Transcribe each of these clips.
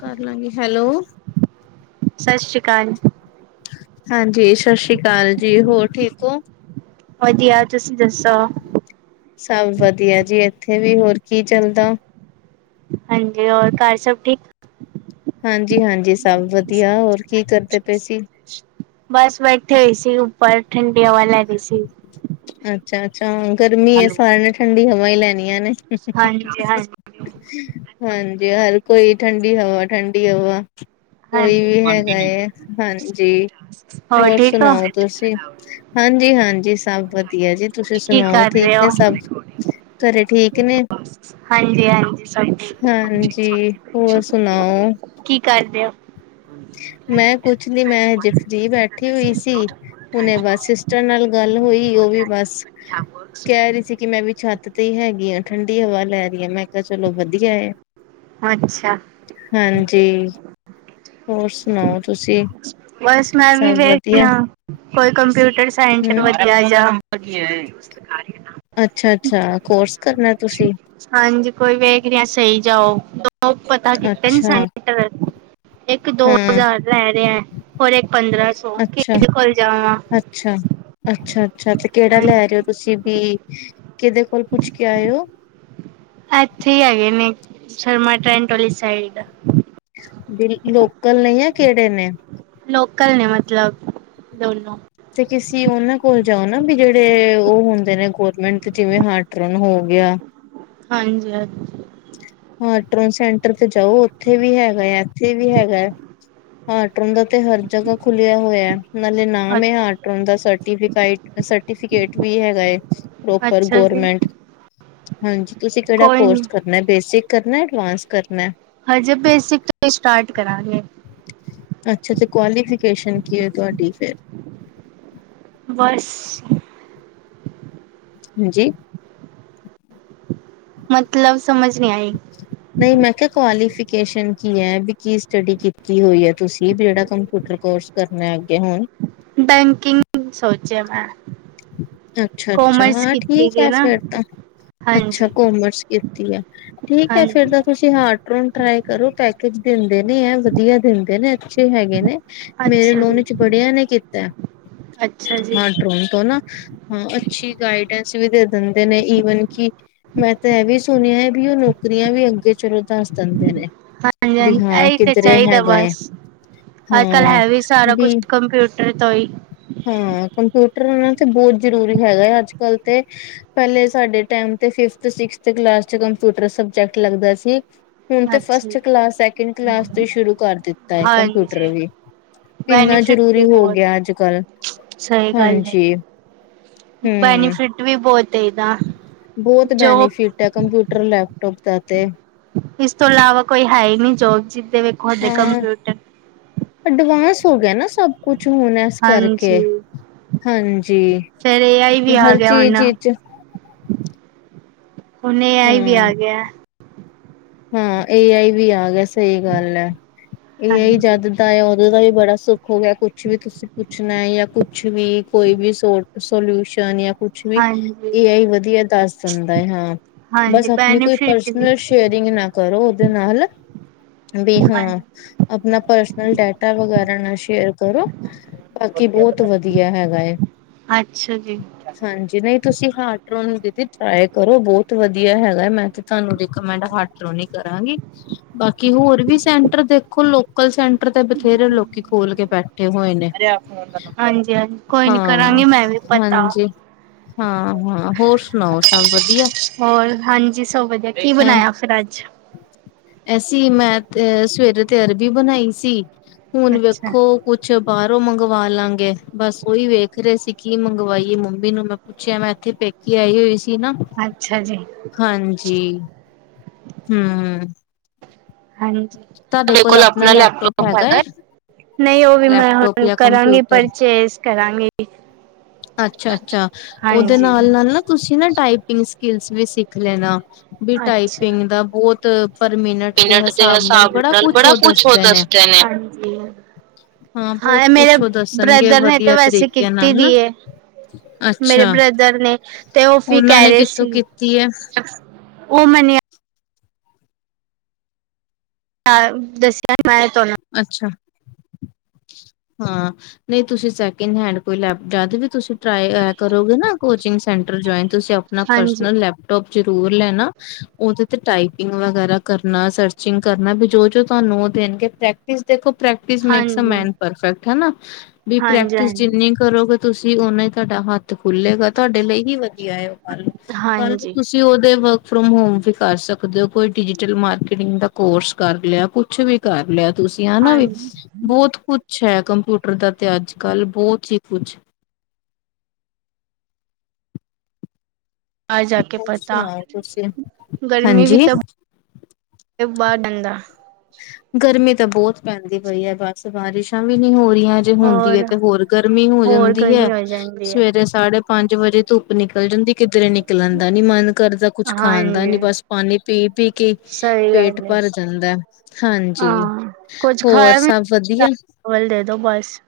ਕਰ ਲਾਂਗੇ। ਹੈਲੋ, ਸਤਿ ਸ਼੍ਰੀ ਅਕਾਲ। ਹਾਂਜੀ। ਸਤਿ ਸ਼੍ਰੀ ਅਕਾਲ ਜੀ ਹੋਰ ਠੀਕ ਹੋ? ਵਧੀਆ। ਤੁਸੀਂ ਦੱਸੋ? ਸਭ ਵਧੀਆ ਜੀ ਇੱਥੇ ਵੀ ਹੋਰ ਕੀ ਚੱਲਦਾ? ਹਾਂਜੀ ਹੋਰ ਘਰ ਸਭ ਠੀਕ? ਹਾਂਜੀ- ਹਾਂਜੀ। ਸਭ ਵਧੀਆ ਹੋਰ ਕੀ ਕਰਦੇ ਪਏ ਸੀ? ਬਸ ਬੈਠੇ ਹੋਈ ਸੀ ਉੱਪਰ ਠੰਡੀ ਹਵਾ ਲੈ ਰਹੀ ਸੀ। ਅੱਛਾ- ਅੱਛਾ। ਗਰਮੀ ਹੈ ਸਾਰਿਆਂ ਨੇ ਠੰਡੀ ਹਵਾ ਹੀ ਲੈਣੀ ਹੈ। ਹਾਂਜੀ -ਹਾਂਜੀ। ਹਾਂਜੀ। ਹਰ ਕੋਈ ਠੰਡੀ ਹਵਾ -ਠੰਡੀ ਹਵਾ। ਕੋਈ ਹਾਂਜੀ ਵੀ ਹੈਗਾ, ਕੰਟੀਨਿਊ ਹਾਂਜੀ। ਹੋਰ ਠੀਕ ਹੋ ਸੁਣਾਓ ਤੁਸੀਂ? ਹਾਂਜੀ- ਹਾਂਜੀ। ਸਭ ਵਧੀਆ ਜੀ ਤੁਸੀਂ ਕੀ ਸੁਣਾਓ ਕਰ ਠੀਕ ਰਹੇ ਹੋ ਨੇ ਸਭ? ਘਰੇ ਠੀਕ ਨੇ? ਹਾਂਜੀ -ਹਾਂਜੀ ਸਭ ਠੀਕ ਹਾਂਜੀ ਹੋਰ ਸੁਣਾਓ ਨੇ। ਕੀ ਕਰਦੇ ਹੋ। ਮੈਂ ਕੁਛ ਨੀ ਮੈਂ ਹਜੇ ਫਰੀ ਬੈਠੀ ਹੋਈ ਸੀ। ਹੁਣੇ ਬਸ ਸਿਸਟਰ ਨਾਲ ਗੱਲ ਹੋਈ ਉਹ ਵੀ ਬਸ, ਕਹਿ ਕ ਰਹੀ ਸੀ ਕਿ ਮੈਂ ਵੀ ਛੱਤ ਤੇ ਹੈਗੀ ਹਾਂ ਠੰਢੀ ਹਵਾ ਲੈ ਰਹੀ ਹਾਂ ਮੈਂ ਕਿਹਾ ਚਲੋ ਵਧੀਆ ਹੈ। ਅੱਛਾ। ਹਾਂਜੀ। ਹੋਰ ਸੁਣਾਓ ਤੁਸੀਂ? ਬਸ ਮੈਂ ਵੀ ਸਭ ਵੇਖਦੀ ਵਧੀਆ ਹਾਂ। ਕੋਈ ਕੰਪਿਊਟਰ ਸਾਇੰਸ ਹੂੰ। ਵ ਹ ਕੀ ਹੈਕਾਰ [unintelligible] ਅੱਛਾ- ਅੱਛਾ ਕੋਰਸ ਕਰਨਾ ਏ ਤੁਸੀਂ? ਹਾਂਜੀ ਕੋਈ ਵੇਖ ਰਿਹਾ ਸਹੀ ਜੇਹਾ ਹੋਓ। ਪਤਾ ਕੀਤੇ ਅੱਛਾ ਸੈਂਟਰ ਇੱਕ, ਦੋ ਹਾਂ ਹਜ਼ਾਰ ਦਾ ਹੈ। ਹੋਰ ਇੱਕ ਪੰਦਰਾਂ ਸੌ, ਅੱਛਾ ਕਿਦੇ ਕੋਲ ਜਾਵਾਂ? ਅੱਛਾ, ਅੱਛਾ- ਅੱਛਾ ਤੇ ਕਿਹੜਾ ਲੈ ਰਹੇ ਹੋ ਹਾਂਜੀ। ਤੁਸੀਂ ਵੀ। ਕਿਹਦੇ ਕੋਲ ਪੁੱਛ ਕੇ ਆਏ ਹੋ? ਇੱਥੇ ਹੀ ਹੈਗੇ ਨੇ ਸ਼ਰਮਾ ਟੈਂਟ ਵਾਲੀ ਸਾਈਡ ਬ ਲੋਕਲ ਨੀ ਹੈ, ਕਿਹੜੇ ਨੇ? ਲੋਕਲ ਨੇ ਮਤਲਬ। ਦੌਨੋ। ਤੇ ਕਿਸੀ ਉਹਨਾਂ ਕੋਲ ਜਾਓ ਨਾ ਵੀ ਜਿਹੜੇ ਉਹ ਹੁੰਦੇ ਨੇ ਗੋਰਮੈਂਟ ਦੇ ਜਿਵੇਂ ਹਾਰਟ ਰੋਨ ਹੋ ਗਿਆ। ਹਾਂਜੀ-ਹਾਂਜੀ। ਹਾਂ ਟੋਨ ਸੈਂਟਰ ਤੇ ਜਾਓ ਉੱਥੇ ਵੀ ਹੈਗਾ ਆ ਇੱਥੇ ਵੀ ਹੈਗਾ ਐ। ਹਟੋਨ ਦਾ ਤੇ ਹਰ ਜਗੂ ਖੁੱਲਿਆ ਹੋਇਆ ਐ, ਨਾਲੇ ਨਾਮ ਹੈ ਆਟੋਨ ਦਾ ਸਰਟੀਫ, ਸਰਟੀ- ਫਿਕੇਟ ਵੀ ਹੈਗਾ ਐ, ਪ੍ਰੋਪਰ ਅੱਛਾ ਜੀ ਗੋਰਮੈਂਟ। ਹਾਂਜੀ ਤੁਸੀਂ ਕਿਹੜਾ ਕੋਈ ਨੀ ਕੋਰਸ ਕਰਨਾ ਏ, ਬੇਸਿਕ ਕਰਨਾ ਐਡਵਾਂਸ ਕਰਨਾ ਐ? ਹ ਜੇ ਬੇਸਿਕ ਤੋਂ ਹੀ ਸਟਾਰਟ ਕਰਾਂਗੇ। ਅੱਛਾ ਤੇ ਕੁਆਲੀਫਿਕੇਸ਼ਨ ਕੀ ਹੈ ਤੁਹਾਡੀ ਫੇਰ? ਬਸ। ਹਾਂਜੀ? ਮਤਲਬ ਸਮਝ ਨਹੀਂ ਆਈ। ਹ [inaudible] ਨਹੀਂ ਮੈਂ ਕਿਹਾ ਕੁਆਲੀਫਿਕੇਸ਼ਨ ਕੀ ਹੈ ਵੀ ਕੀ ਸਟੱਡੀ ਕੀਤੀ ਹੋਈ ਹੈ ਤੁਸੀਂ ਜਿਹੜਾ ਕੰਪਿਊਟਰ ਕੋਰਸ ਕਰਨਾ ਹੈ ਅੱਗੇ ਹੁਣ? ਬੈਂਕਿੰਗ ਸੋਚਿਆ ਮੈਂ। ਅੱਛਾ- ਅੱਛਾ ਹਾਂ ਠੀਕ ਦੀ ਹੈ ਨਾ ਫੇਰ ਤਾਂ। ਅੱਛਾ ਹਾਂਜੀ ਕੋਮਰਸ ਕੀਤੀ ਹੈ, ਠੀਕ ਹੈ ਫੇਰ ਹਾਂਜੀ ਤਾਂ ਤੁਸੀਂ ਹਾਰਡਰੋਨ ਟਰਾਈ ਕਰੋ ਪੈਕੇਜ ਦਿੰਦੇ ਨੇ ਇਹ ਵਧੀਆ ਦਿੰਦੇ ਨੇ। ਅੱਛੇ ਹੈਗੇ ਨੇ, ਮੇਰੇ ਅੱਛਾ ਜੀ ਨੋਨ ਚ ਬੜਿਆਂ ਨੇ ਕੀਤਾ ਐ, ਅੱਛਾ ਜੀ ਹਾਰਡਰੋਨ। ਤੋ ਨਾ ਹਾਂ ਅੱਛੀ ਗਾਈਡੈਂਸ ਵੀ ਦੇ ਦਿੰਦੇ ਨੇ ਈਵਨ ਕਿ, ਮੈਂ ਤਾਂ ਇਹ ਵੀ ਸੁ- ਸੁਣਿਆ ਹੈ ਵੀ ਉਹ ਨੌਕਰੀਆਂ ਵੀ ਅੱਗੇ ਚਲੋ ਦੱਸ ਦਿੰਦੇ ਨੇ। ਹਾਂਜੀ- ਵੀ ਹਾਂਜੀ ਹਾਂ ਇਹੀ ਤੇ ਕਿੱਧਰੇ ਚਾਹੀਦਾ ਹੈਗਾ ਹੈ ਬਸ ਅੱਜ ਕੱਲ ਹਾਂ ਹੈ ਵੀ ਸਾਰਾ ਕੁਛ ਕੰਪਿਊ- ਟਰ ਤੋਂ ਹੀ। ਹੂੰ ਕੰਪਿਊਟਰ ਇਹਨਾਂ ਤੇ ਬਹੁਤ ਜ਼ਰੂਰੀ ਹੈਗਾ ਹੈ ਅੱਜ ਕੱਲ ਤੇ। ਪਹਿਲੇ ਸਾਡੇ ਟੈਮ ਤੇ ਫਿਫਥ- ਸਿਕਸਥ ਕਲਾਸ ਚ ਕੰਪਿਊਟਰ ਸਬਜੈਕਟ ਲੱਗਦਾ ਸੀ। ਹੁਣ ਤੇ ਅੱਛਾ ਫਸਟ ਕਲਾਸ, ਸੈਕਿੰਡ ਕਲਾਸ ਤੇ ਸ਼ੁਰੂ ਕਰ ਦਿੱਤਾ ਹੈ ਕੰਪਿਊਟਰ ਹਾਂਜੀ ਵੀ। ਇੰਨਾ ਬੈਨੀਫਿਟ ਜ਼ਰੂਰੀ ਵੀ ਹੋ ਗਿਆ ਬਹੁਤ ਅੱਜ ਕੱਲ। ਸਹੀ ਗੱਲ ਹੈ। ਹਾਂਜੀ ਹੂੰ। ਬੈਨੀਫਿਟ ਵੀ ਬਹੁਤ ਹੈ ਇਹਦਾ, ਜੋ- ਇਹ ਕੰਪਿਊਟਰ, ਲੈਪਟੋਪ ਦਾ ਤੇ। ਇਸ ਤੋਂ ਇਲਾਵਾ ਕੋਈ ਹੈ ਈ ਨੀ ਜੋਬ, ਜਿਦੇ ਵੇਖੋ ਔਦੇ ਹਾਂ ਕੰਪਿਊਟਰ। ਅਡਵਾਂਸ ਹੋ ਗਿਆ ਨਾ ਸਭ ਕੁਛ ਹੁਣ। ਇਸ ਕਰਕੇ, ਹਾਂਜੀ ਹਾਂਜੀ ਫੇਰ ਏ ਆਈ ਤੇ ਵੀ ਆ ਹਰ ਗਿਆ ਹੁਣ ਚੀਜ਼ ਇਚ- ਹੁਣ ਏ ਆਈ ਵੀ ਹਾਂ ਆ ਗਿਆ। ਹਾਂ ਏ ਆਈ ਵੀ ਆ ਗਿਆ ਸਹੀ ਗੱਲ ਐ ਏ ਆਈ ਹਾਂਜੀ, ਜਦ ਦਾ ਆ ਉਹ ਦਾ ਵੀ ਬੜਾ ਸੁੱਖ ਹੋ ਗਿਆ ਕੁਛ ਵੀ ਤੁਸੀਂ ਪੁੱਛਣਾ ਏ ਯਾ ਕੁਛ ਵੀ ਕੋਈ ਵੀ ਸੋ ਸੋਲਊਸ਼ਨ ਯਾ ਕੁ ਛ ਵੀ ਹਾਂਜੀ, ਏ ਆਈ ਵਧੀਆ ਦੱਸ ਦਿੰਦਾ ਏ ਹਾਂ ਹਾਂਜੀ ਬਸ ਆਪਣੀ ਕੋਈ ਬੈਨੀਫਿਟ ਵੀ ਪਰਸਨਲ ਸ਼ੇਅ ਰਿੰਗ ਨਾ ਕਰੋ ਉਹਦੇ ਨਾਲ ਵੀ ਹਾਂ ਹਾਂਜੀ, ਆਪਣਾ ਪਰਸਨਲ ਡੇਟਾ ਵਗੈਰਾ ਨਾ ਸ਼ੇਅਰ ਕਰੋ। ਬਾਕੀ ਬਹੁਤ ਵਧੀਆ ਹੈਗਾ ਏ। ਅੱਛਾ ਜੀ। ਹਾਂਜੀ ਨਹੀਂ ਤੁਸੀਂ ਹਾਰਟ ਰੋਨ ਦੀਦੀ ਟਰਾਈ ਕਰੋ ਬਹੁਤ ਵਧੀਆ ਹੈਗਾ ਮੈਂ ਤੇ ਤੁਹਾਨੂੰ ਰਿਕਮੈਂਡ ਹਾਰਟ ਟ੍ਰੋਨੀ ਕਰਾਂਗੀ ਬਾਕੀ ਹੋਰ ਵੀ ਸੈਂਟਰ ਦੇਖੋ ਲੋਕਲ ਸੈਂਟਰ ਤੇ ਬਥੇਰੇ ਲੋਕੀ ਖੋਲ ਕੇ ਬੈਠੇ ਹੋਏ ਨੇ ਹਾਂਜੀ, ਹਾਂਜੀ ਕੋਈ ਨੀ ਹਾਂ ਕਰਾਂਗੀ ਮੈਂ ਵੀ ਪਤਾ ਹਾਂਜੀ ਹਾਂ ਹਾਂ ਹੋਰ ਸੁਣਾਓ ਸਭ ਵਧੀਆ ਹੋਰ ਹਾਂਜੀ ਸਭ ਵਧੀਆ ਕੀ ਬਣਾਇਆ ਫਿਰ ਅੱਜ ਐਸੀ ਮੈਂ ਤੇ ਸਵੇਰੇ ਤੇ ਅਰਬੀ ਬਣਾਈ ਸੀ ਹੁਣ ਅੱਛਾ, ਵੇਖੋ ਕੁਛ ਬਾਹਰੋਂ ਮੰਗਵਾ ਲਾਂਗੇ ਬਸ ਓਹੀ ਵੇਖ ਰਹੇ ਸੀ ਕੀ ਮੰਗਵਾਈਏ ਮੰਮੀ ਨੂੰ ਮੈਂ ਪੁੱਛਿਐ ਮੈਂ ਇੱਥੇ ਪੇਕੀ ਆਈ ਹੋਈ ਸੀ ਨਾ ਅੱਛਾ ਜੀ ਹਾਂਜੀ ਹਮ ਹਮ ਹਾਂਜੀ ਤੁਹਾਡੇ ਕੋਲ ਆਪਣਾ ਲੈਪਟੋਪ ਹੈਗਾ ਨਹੀਂ ਉਹ ਵੀ ਮੈਂ ਲੈਪਟੋਪ ਹੁਣ ਜਾਂ ਕਰਾਂਗੀ ਕੰਪਿਊਟਰ ਪਰਚੇਸ ਕਰਾਂਗੀ ਅੱਛਾ ਅੱਛਾ ਉਹਦੇ ਹਾਂਜੀ। ਨਾਲ ਨਾਲ ਨਾ ਤੁਸੀਂ ਨਾ ਟਾਈਪਿੰਗ ਸਕਿਲਸ ਵੀ ਸਿੱਖ ਲੈਣਾ ਵੀ ਅੱਛਾ। ਟਾਈਪਿੰਗ ਦਾ ਬਹੁਤ ਪਰ ਮਿੰਟ ਤੇ ਹ ਹਿਸਾਬ ਨਾਲ ਬੜਾ ਕੁਛ ਉਹ ਦੱਸਦੇ ਨੇ ਹਾਂ ਏ ਬਹੁਤ ਮੇਰੇ ਕੁਛ ਉਹ ਦੱਸਣਗੇ ਬ੍ਰਦਰ ਨੇ ਤੇ ਵਧੀਆ ਵੈਸੇ ਤਰੀਕੇ ਕੀਤੀ ਨਾਲ ਦੀ ਨਾ ਏ। ਮੇਰੇ ਅੱਛਾ ਬ੍ਰਦਰ ਨੇ ਤੇ ਉਹ ਵੀ ਉਹਨਾਂ ਕਹਿ ਨੇ ਰਹੇ ਕਿੱਥੋਂ ਸੀ। ਕੀਤੀ ਹੈ ਉਹ ਮੰਨਿਆ ਦੱਸਿਆ ਮੈਂ ਤੁਹਾਨੂੰ ਅੱਛਾ ਹਾਂ ਨਹੀਂ ਤੁਸੀਂ ਸੈਕਿੰਡ ਹੈਂਡ ਕੋਈ ਲੈਪ ਜਦ ਵੀ ਤੁਸੀਂ ਟਰਾਈ ਕਰੋਗੇ ਨਾ ਕੋਚਿੰਗ ਸੈਂਟਰ ਜੁਆਇਨ ਤੁਸੀਂ ਆਪਣਾ ਹਾਂਜੀ ਪਰਸਨਲ ਲੈਪਟੋਪ ਜ਼ਰੂਰ ਲੈਣਾ ਉਹਦੇ ਤੇ ਟਾਈਪਿੰਗ ਵਗੈਰਾ ਕਰਨਾ ਸਰਚਿੰਗ ਕਰਨਾ ਵੀ ਜੋ ਜੋ ਤੁਹਾਨੂੰ ਉਹ ਦੇਣਗੇ ੈਕ ਦੇਖੋ ਪ੍ਰੈਕਟਿਸ ਮੇਕਸ ਅ ਹਾਂਜੀ ਮੈਨ ਪਰਫੈਕਟ ਹਨਾ ਬੀ ਪ੍ਰੈਕਟਿਸ ਹਾਂਜੀ ਜਿੰਨੀ ਕਰੋਗੇ ਤੁਸੀਂ ਉਹਨਾ ਹੀ ਤੁਹਾਡਾ ਹੱਥ ਖੁੱਲੇਗਾ ਤੁਹਾਡੇ ਲਈ ਹੀ ਵਧੀਆ ਏ ਕੱਲ ਕੱਲ ਨੂੰ ਤੁਸੀਂ ਹਾਂਜੀ ਹਾਂਜੀ ਤੁਸੀਂ ਉਹਦੇ ਵਰਕ ਫਰੋਮ ਹੋਮ ਵੀ ਕਰ ਸਕਦੇ ਹੋ ਕੋਈ ਡਿਜੀਟਲ ਮਾਰਕੀਟਿੰਗ ਦਾ ਕੋਰਸ ਕਰ ਲਿਆ ਕੁਛ ਕੁਛ ਵੀ ਕਰ ਲਿਆ ਤੁਸੀਂ ਹਨਾ ਵੀ ਹਾਂਜੀ ਬਹੁਤ ਕੁਛ ਹੈ ਕੰਪਿਊਟਰ ਦਾ ਤੇ ਅੱਜ ਕੱਲ ਬਹੁਤ ਹੀ ਕੁਛ ਆ ਜਾ ਕੇ ਹੋਰ ਪਤਾ ਸੁਣਾਓ ਤੁਸੀਂ ਗਰਮੀ ਵੀ ਹਾਂਜੀ ਤਾਂ ਬ ਡੰਦਾ [unintelligible] ਗਰਮੀ ਤਾਂ ਬਹੁਤ ਪੈਂਦੀ ਪਈ ਹੈ ਬਸ ਬਾਰਿਸ਼ਾਂ ਵੀ ਨਹੀਂ ਹੋ ਰਹੀਆਂ। ਹੁੰਦੀ ਏ ਹੋਰ ਤੇ ਹੋਰ ਗਰਮੀ ਹੋ ਹੋਰ ਜਾਂਦੀ ਹੈ ਗਰਮੀ ਹੋ ਜਾਂਦੀ ਹੈ ਸਵੇਰੇ ਸਾਢੇ ਪੰਜ ਵਜੇ ਧੁੱਪ ਨਿਕਲ ਜਾਂਦੀ ਕਿਧਰੇ ਨਿਕਲਣ ਦਾ ਨੀ ਮਨ ਕਰਦਾ ਕੁਛ ਖਾਣ ਦਾ ਨੀ ਹਾਂਜੀ ਬਸ ਪਾਣੀ ਪੀ ਪੀ ਕੇ ਸਹੀ ਪੇਟ ਗੱਲ ਹੈ ਭਰ ਜਾਂਦੈ। ਹਾਂਜੀ ਹਾਂ ਕੁੱਝ ਹੋਰ ਖਾਇਆ ਵੀ ਸਭ ਵਧੀਆ ਚਾਵਲ ਦੇ ਦੋ ਬਸ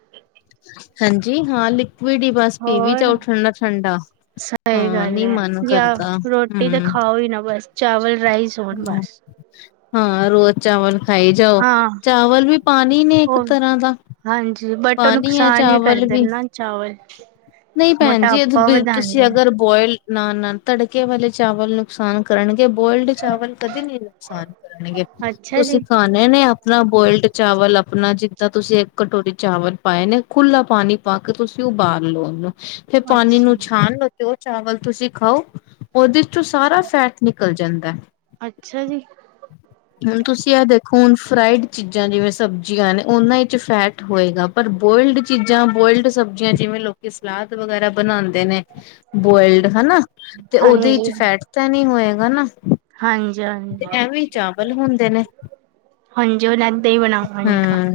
ਹਾਂਜੀ ਹਾਂ ਲਿਕੁਵਿਡ ਹੀ ਬਸ ਪੀ ਵੀ ਹੋਰ ਜਾਓ ਠੰਡਾ ਠੰਡਾ ਸਹੀ ਹਾਂ ਗੱਲ ਨੀ ਹੈ, ਮਨ ਯ ਕਰਦਾ ਰੋਟੀ ਤਾਂ ਖਾਓ ਹੀ ਨਾ ਬਸ ਚਾਵਲ ਰਾਈਸ ਹੋਣ ਹੂ, ਬਸ ਹਾਂ ਰੋਜ਼ ਚਾਵਲ ਖਾਈ ਜਾਓ, ਹਾਂ ਚਾਵਲ ਵੀ ਪਾਣੀ ਨੇ ਇੱਕ ਉਹ ਤਰ੍ਹਾਂ ਦਾ ਹਾਂਜੀ ਬਟ ਉਹ ਪਾਣੀ ਹੈ ਨੁਕਸਾਨ ਹੀ ਚਾਵਲ ਕਰਦੇ ਵੀ ਨਾ ਚਾਵਲ ਨਹੀਂ ਭੈਣ ਜੀ ਮੋਟਾਪਾ ਇਹ ਵਧਾਉਂਦੇ ਤੁਸੀਂ ਨੇ ਅਗਰ ਬੋਇਲਡ ਨਾ ਨਾ, ਤੜਕੇ ਵਾਲੇ ਚਾਵਲ ਨੁਕਸਾਨ ਕਰਨਗੇ ਬੋਇਲਡ ਚਾਵਲ ਕਦੇ ਨੀ ਲ ਨੁਕਸਾਨ ਕਰਣਗੇ ਅੱਛਾ ਜੀ ਤੁਸੀਂ ਖਾਣੇ ਨੇ ਆਪਣਾ ਬੋਇਲਡ ਚਾਵਲ ਆਪਣਾ ਜਿੱਦਾਂ ਤੁਸੀਂ ਇੱਕ ਕਟੋਰੀ ਚਾਵਲ ਪਾਏ ਨੇ, ਖੁਲਾ ਪਾਣੀ ਪਾ ਕੇ ਤੁਸੀਂ ਉਬਾਲ ਲਓ ਉਹਨੂੰ ਫਿਰ ਪਾਣੀ ਅੱਛਾ ਨੂੰ ਛਾਣ ਲੋ ਤੇ ਔ ਚਾਵਲ ਤੁਸੀਂ ਖਾਓ, ਉਹਦੇ ਚੋਂ ਸਾਰਾ ਫੈਟ ਨਿਕਲ ਜਾਂਦਾ ਅੱਛਾ ਜੀ ਹੁਣ ਤੁਸੀਂ ਇਹ ਦੇਖੋ ਹੁਣ ਫਰਾਈਡ ਚੀਜ਼ਾਂ, ਜਿਵੇਂ ਸਬਜ਼ੀਆਂ ਨੇ ਉਹਨਾਂ ਵਿੱਚ ਫੈਟ ਹੋਏਗਾ, ਪਰ ਬੋਇਲਡ ਚੀਜ਼ਾਂ ਬੋਇਲਡ ਸਬਜ਼ੀਆਂ ਜਿਵੇਂ ਲੋਕੀ ਸਲਾਦ ਵਗੈਰਾ ਬਣਾਉਂਦੇ ਨੇ ਬੋਇਲਡ ਹੈਨਾ, ਤੇ ਉਹਦੇ ਵਿੱਚ ਹਾਂਜੀ ਫੈਟ ਤਾਂ ਨਹੀਂ ਹੋਏਗਾ ਨਾ ਹਾਂਜੀ ਹਾਂਜੀ ਤੇ ਐਵੇਂ ਚਾਵਲ ਹੁੰਦੇ ਨੇ ਹਾਂਜੀ ਉਹ ਲਦਾਂ ਹੀ ਬਣਾਵਾਂਗੇ ਘ ਹਮ [inaudible]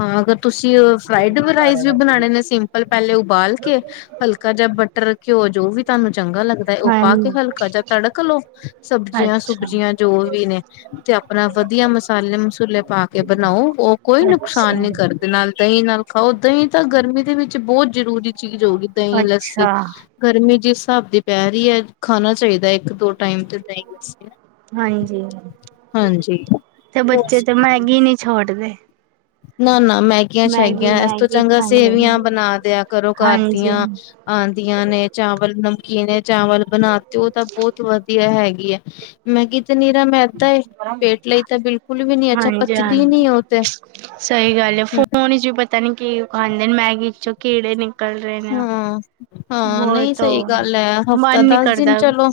ਹਾਂ ਫਿਰ ਤੁਸੀਂ ਫਰਾਈਡ ਰਾਈਸ ਵੀ ਬਣਾਉਣੇ ਨੇ ਸਿੰਪਲ ਪਹਿਲੇ ਉਬਾਲ ਕੇ, ਹਲਕਾ ਜੇਆ ਬਟ ਮਟਰ ਘਿਓ ਜੋ ਵੀ ਤੁਹਾਨੂੰ ਚੰਗਾ ਲੱਗਦਾ ਹੈ, ਉਹ ਪਾ ਕੇ ਹਾਂਜੀ ਹਲਕਾ ਜੇਆ ਤੜਕ ਲਓ ਸਬਜ਼ੀਆਂ ਅੱਛਾ ਸਬਜੀਆਂ ਜੋ ਵੀ ਨੇ ਤੇ ਆਪਣਾ ਵਧੀਆ ਮਸਾਲੇ ਮਸੂਲੇ ਪਾ ਕੇ ਬਣਾਓ, ਉਹ ਕੋਈ ਨੁਕਸਾਨ ਅੱਛਾ ਨਹੀਂ ਕਰਦੇ ਨਾਲ ਦਹੀਂ ਨਾਲ ਖਾਓ, ਦਹੀਂ ਤਾਂ ਗਰਮੀ ਦੇ ਵਿੱਚ ਬਹੁਤ ਜ਼ਰੂਰੀ ਚੀਜ਼ ਹੋਗੀ ਦਹੀਂ ਲੱਸੀ ਅੱਛਾ ਗਰਮੀ ਜਿਸ ਹਿਸਾਬ ਦੀ ਪੈ ਰਹੀ ਹੈ ਖਾਣਾ ਚਾਹੀਦਾ ਇੱਕ ਦੋ ਟਾਈਮ ਤੇ ਦਹੀਂ ਲੱਸੀ ਹਾਂਜੀ, ਹਾਂਜੀ ਤੇ ਹੋਰ ਬੱਚੇ ਤੇ ਮੈਗੀ ਨੀ ਛੋੜਦੇ ਨਾ ਨਾ ਮੈਗੀਆਂ ਮੈਗੀ ਸ਼ੈਗੀਆਂ, ਇਸ ਤੋਂ ਮੈਗੀ ਚੰਗਾ ਖਾਂਦੇ ਸੇਵੀਆਂ ਨੇ। ਬਣਾ ਦਿਆ ਕਰੋ ਘਰ ਹਾਂਜੀ ਦੀਆਂ ਆਂਦੀਆਂ ਨੇ, ਚਾਵਲ ਨਮਕੀਨ ਚਾਵਲ ਬਣਾ ਤੇ ਉਹ ਤਾਂ ਬਹੁਤ ਵਧੀਆ ਹੈਗੀ ਆ ਮੈਗੀ ਤੇ ਨੀਰਾ ਮੈਂਦਾ ਏ, ਪੇਟ ਲਈ ਤਾਂ ਬਿਲਕੁਲ ਵੀ ਨੀ ਅੱਛਾ ਹਾਂਜੀ ਪਚਦੀ ਹਾਂਜੀ ਨੀ ਉਹ ਤੇ ਸਹੀ ਗੱਲ ਹੈ, ਫੂਡ ਚ ਵੀ ਪਤਾ ਨੀ ਕੀ ਪਾਂਦੇ ਨੇ, ਮੈਗੀ ਚੋਂ ਕਿਹੜੇ ਨਿਕਲ ਰਹੇ ਨੇ ਹਾਂ, ਹਾਂ ਵੋ ਨਹੀਂ ਤੋ ਸਹੀ ਗੱਲ ਹੈ ਮਨ ਹਫ਼ਤਾ ਨੀ ਦਸ ਕਰਦਾ ਦਿਨ ਚਲੋ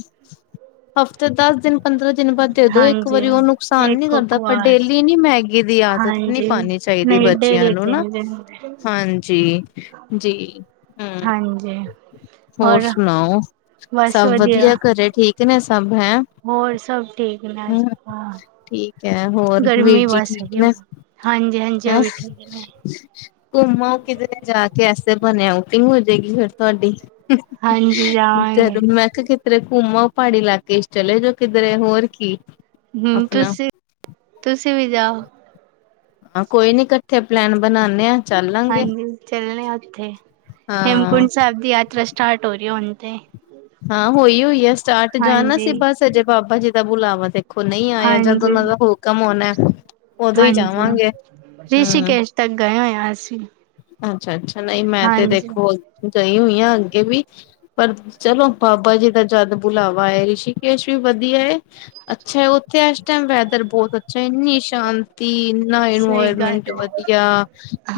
ਹਫ਼ਤੇ ਦਸ ਦਿਨ ਪੰਦਰਾਂ ਦਿਨ ਬਾਅਦ ਦੇ ਦੋ ਇੱਕ ਹਾਂਜੀ ਵਾਰੀ, ਉਹ ਨੁਕਸਾਨ ਨੀ ਇੱਕ ਇੱਕ ਕਰਦਾ ਪਰ ਵਾਰ ਡੇਲੀ ਨੀ ਮੈਗੀ ਦੀ ਆਦਤ ਨੀ ਹਾਂਜੀ ਪਾਣੀ ਚਾਹੀਦੀ ਨਹੀਂ ਬੱਚਿਆਂ ਡੇਲੀ ਨੂੰ ਨਾ, ਤਿੰਨ ਦਿਨ ਹਾਂਜੀ ਜੀ ਹੂ, ਹਾਂਜੀ ਹੋਰ ਸੁਣਾਓ ਸਭ ਵਧੀਆ ਘ ਘਰੇ ਠੀਕ ਨੇ ਸਭ, ਹੈਂ ਹੋਰ ਸਭ ਠੀਕ ਨੇ ਅੱਛਾ ਠੀਕ ਹੈ, ਹੋਰ ਵੀਰ ਜੀ ਠੀਕ ਨੇ ਹਾਂਜੀ ਹਾਂਜੀ ਉਹ ਹੈਂ ਵੀ ਠੀਕ ਨੇ ਘੁੰਮ ਆਔ ਕਿਧਰੇ ਜਾ ਕੇ ਐਸੇ ਬਹਾਨੇ ਆਉਟਿੰਗ ਹੋ ਜਾਏਗੀ ਫਿਰ ਤੁਹਾਡੀ ਹਾਂਜੀ ਜਾਵਾਂਗੇ ਮੈਂ ਕਿਹਾ ਕਿ ਕਿਧਰੇ ਘੁੰਮ ਆਔ ਪਹਾੜੀ ਇਲਾਕੇ ਚ ਚਲੇ ਜੋ ਕਿਧਰੇ ਹੋਰ ਕੀ ਹੂ ਆਪਣਾ ਤੁਸੀਂ, ਤੁਸੀਂ ਵੀ ਜਾਓ ਹਾਂ ਕੋਈ ਨੀ ਇਕੱਠੇ ਪਲੈਨ ਬਣਾਉਂਦੇ ਆ ਚੱਲਾਂਗੇ ਹਾਂਜੀ ਚੱਲਣੇ ਆ ਉੱਥੇ, ਹਾਂ ਹੇਮਕੁੰਟ ਸਾਹਿਬ ਦੀ ਯਾਤਰਾ ਸਟਾਰਟ ਹੋ ਰਹੀ ਐ ਹੁਣ ਤੇ ਹਾਂ ਹੋਈ ਹੋਈ ਆ ਸਟਾਰਟ, ਜਾਣਾ ਹਾਂਜੀ ਸੀ ਬਸ ਅਜੇ ਬਾਬਾ ਜੀ ਦਾ ਬੁਲਾਵਾ ਤੇ ਖੋ ਨਹੀਂ ਆਇਆ, ਜਦ ਹਾਂਜੀ ਉਹਨਾਂ ਦਾ ਹੁਕਮ ਹੋਣਾ ਐ ਉਦੋਂ ਹੀ ਜਾਵਾਂਗੇ ਹੂ ਤਾਂ ਗਏ ਹੋਏ ਆ ਅਸੀਂ। ਅੱਛਾ ਅੱਛਾ, ਨਹੀਂ ਮੈਂ ਤੇ ਹਾਂਜੀ ਦੇਖੋ ਗਈ ਹੋਈ ਆ ਅੱਗੇ ਵੀ। ਪਰ ਚਲੋ ਬਾਬਾ ਜੀ ਦਾ ਜਦ ਬੁਲਾਵਾ ਆਏ ਰਿਸ਼ੀਕੇਸ਼ ਵੀ ਵਧੀਆ ਐ। ਅੱਛਾ ਉੱਥੇ ਇਸ ਟਾਈਮ ਵੈਦਰ ਬਹੁਤ ਅੱਛਾ ਇੰਨੀ ਸ਼ਾਂਤੀ। ਸਹੀ ਗੱਲ ਇਨਵਾਇਰਮੈਂਟ ਹੈ ਵਧੀਆ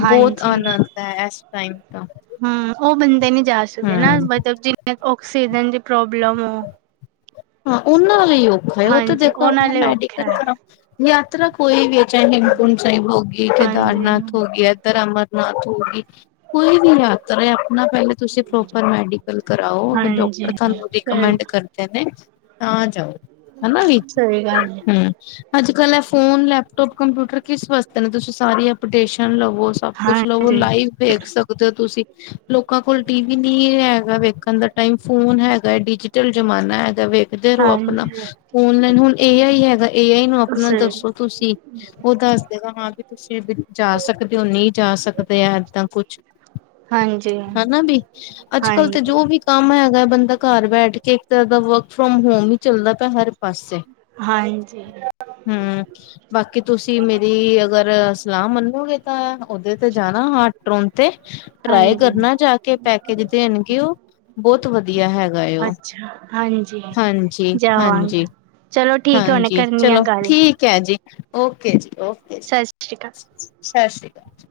ਬਹੁਤ ਆਨੰਦ ਐ ਏਸ ਟਾਈਮ ਤਾਂ। ਹੂੰ, ਉਹ ਬੰਦਾ ਨੀ ਜਾ ਸਕਦੇ ਨਾ ਹਮ ਮਤਲਬ ਜਿਵੇਂ ਔਕਸੀਜਨ ਦੀ ਪ੍ਰੋਬਲਮ ਹੋ। ਹਾਂ, ਉਹਨਾਂ ਲਈ ਔਖਾ ਐ ਉਹ ਤਾਂ ਹਾਂਜੀ ਦੇਖੋ ਉਹਨਾਂ ਆਪਣਾ ਲਈ ਔਖਾ ਹੈ ਮੈਡੀਕਲ ਯਾਤਰਾ ਕੋਈ ਵੀ ਐ ਚਾਹੇ ਹਿੰਮਕੁੰਟ ਸਾਹਿਬ ਹੋਗੀ ਹਾਂਜੀ ਕੇਦਾਰਨਾਥ ਹੋਗੀ ਇੱਧਰ ਅਮਰ ਨਾਥ ਹੋਗੀ। ਕੋਈ ਵੀ ਯਾਤਰਾ ਆਪਣਾ ਪਹਿਲੇ ਤੁਸੀਂ ਪ੍ਰੋਪਰ ਮੈਡੀਕਲ ਕਰਾਓ ਅਗਰ ਹਾਂਜੀ ਡਾਕਟਰ ਤੁਹਾਨੂੰ ਰਿਕਮੈਂਡ ਕ ਸਹੀ ਰਦੇ ਨੇ ਤਾਂ ਜਾਓ ਹਨਾ ਵੀ ਸਹੀ ਗੱਲ ਹੈ ਹੂੰ। ਅੱਜ ਕੱਲ ਐ ਫੋਨ, ਲੈਪਟੋਪ, ਕੰਪਿਊਟਰ ਕਿਸ ਵਾਸਤੇ ਨੇ ਤੁਸੀਂ ਸਾਰੀ ਐਪਡੇਸ਼ਨ ਲਵੋ। ਸਭ ਕੁਛ ਲਵੋ ਹਾਂਜੀ ਲਾਈਵ ਵੇਖ ਸਕਦੇ ਓ ਤੁਸੀਂ। ਲੋਕਾਂ ਕੋਲ ਟੀ ਵੀ ਨਹੀਂ ਹੈਗਾ ਵੇਖਣ ਦਾ ਟਾਈਮ ਫੋਨ ਹੈਗਾ ਡਿਜੀਟਲ ਜਮਾਨਾ ਹੈਗਾ ਵੇ ਖਦੇ ਰਹੋ ਆਪਣਾ ਹਾਂਜੀ ਔਨਲਾਈਨ ਹੁਣ ਏ ਆਈ ਹੈਗਾ ਏ ਆਈ ਨੂੰ ਆਪਣਾ ਸਹੀ ਦੱਸੋ ਤੁਸੀਂ। ਉਹ ਦੱਸ ਦੇਗਾ ਹਾਂ ਵੀ ਤੁਸੀਂ ਵੀ ਜਾ ਸਕਦੇ ਓ ਨਹੀਂ ਜਾ ਸਕਦੇ ਆ ਏਦਾਂ ਕੁਛ। ਹਾਂਜੀ ਹਨਾ ਵੀ ਅੱਜ ਕਲ ਤੇ ਹਾਂਜੀ ਜੋ ਵੀ ਕੰਮ ਹੈਗਾ, ਬੰਦਾ ਘਰ ਬੈਠ ਕੇ ਇੱਕ ਤਰ੍ਹਾਂ ਦਾ ਵਰਕ ਫਰੋਮ ਹੋਮ ਈ ਚੱਲਦਾ ਪਿਆ ਹਰ ਪਾਸੇ, ਹਾਂਜੀ! ਹੂੰ! ਬਾਕੀ ਤੁਸੀਂ ਮੇਰੀ ਅਗਰ ਸਲਾਹ ਮੰਨੋਗੇ ਤਾਂ ਉਹਦੇ ਤੇ ਜਾਣਾ ਹਾਂ ਟੋਨ ਤੇ, ਟਰਾਈ ਹਾਂਜੀ ਕਰਨਾ ਜਾ ਕੇ ਪੈਕੇਜ ਦੇਣਗੇ ਓ ਬਹੁਤ ਵਧੀਆ ਹੈਗਾ ਏ ਓ। ਅੱਛਾ ਹਾਂਜੀ! ਹਾਂਜੀ, ਹਾਂਜੀ, ਜਾਵਾਂਗਾ ਚਲੋ ਠੀਕ ਹੈ ਹੁਣੇ ਹਾਂਜੀ ਕਰਨੀ ਆ ਚਲੋ ਗੱਲ ਠੀਕ ਐ ਜੀ ਓਕੇ ਜੀ, ਓਕੇ ਜੀ ਸਤਿ ਸ਼੍ਰੀ ਅਕਾਲ ਸਤਿ ਸ੍ਰੀ ਅਕਾਲ ਜੀ।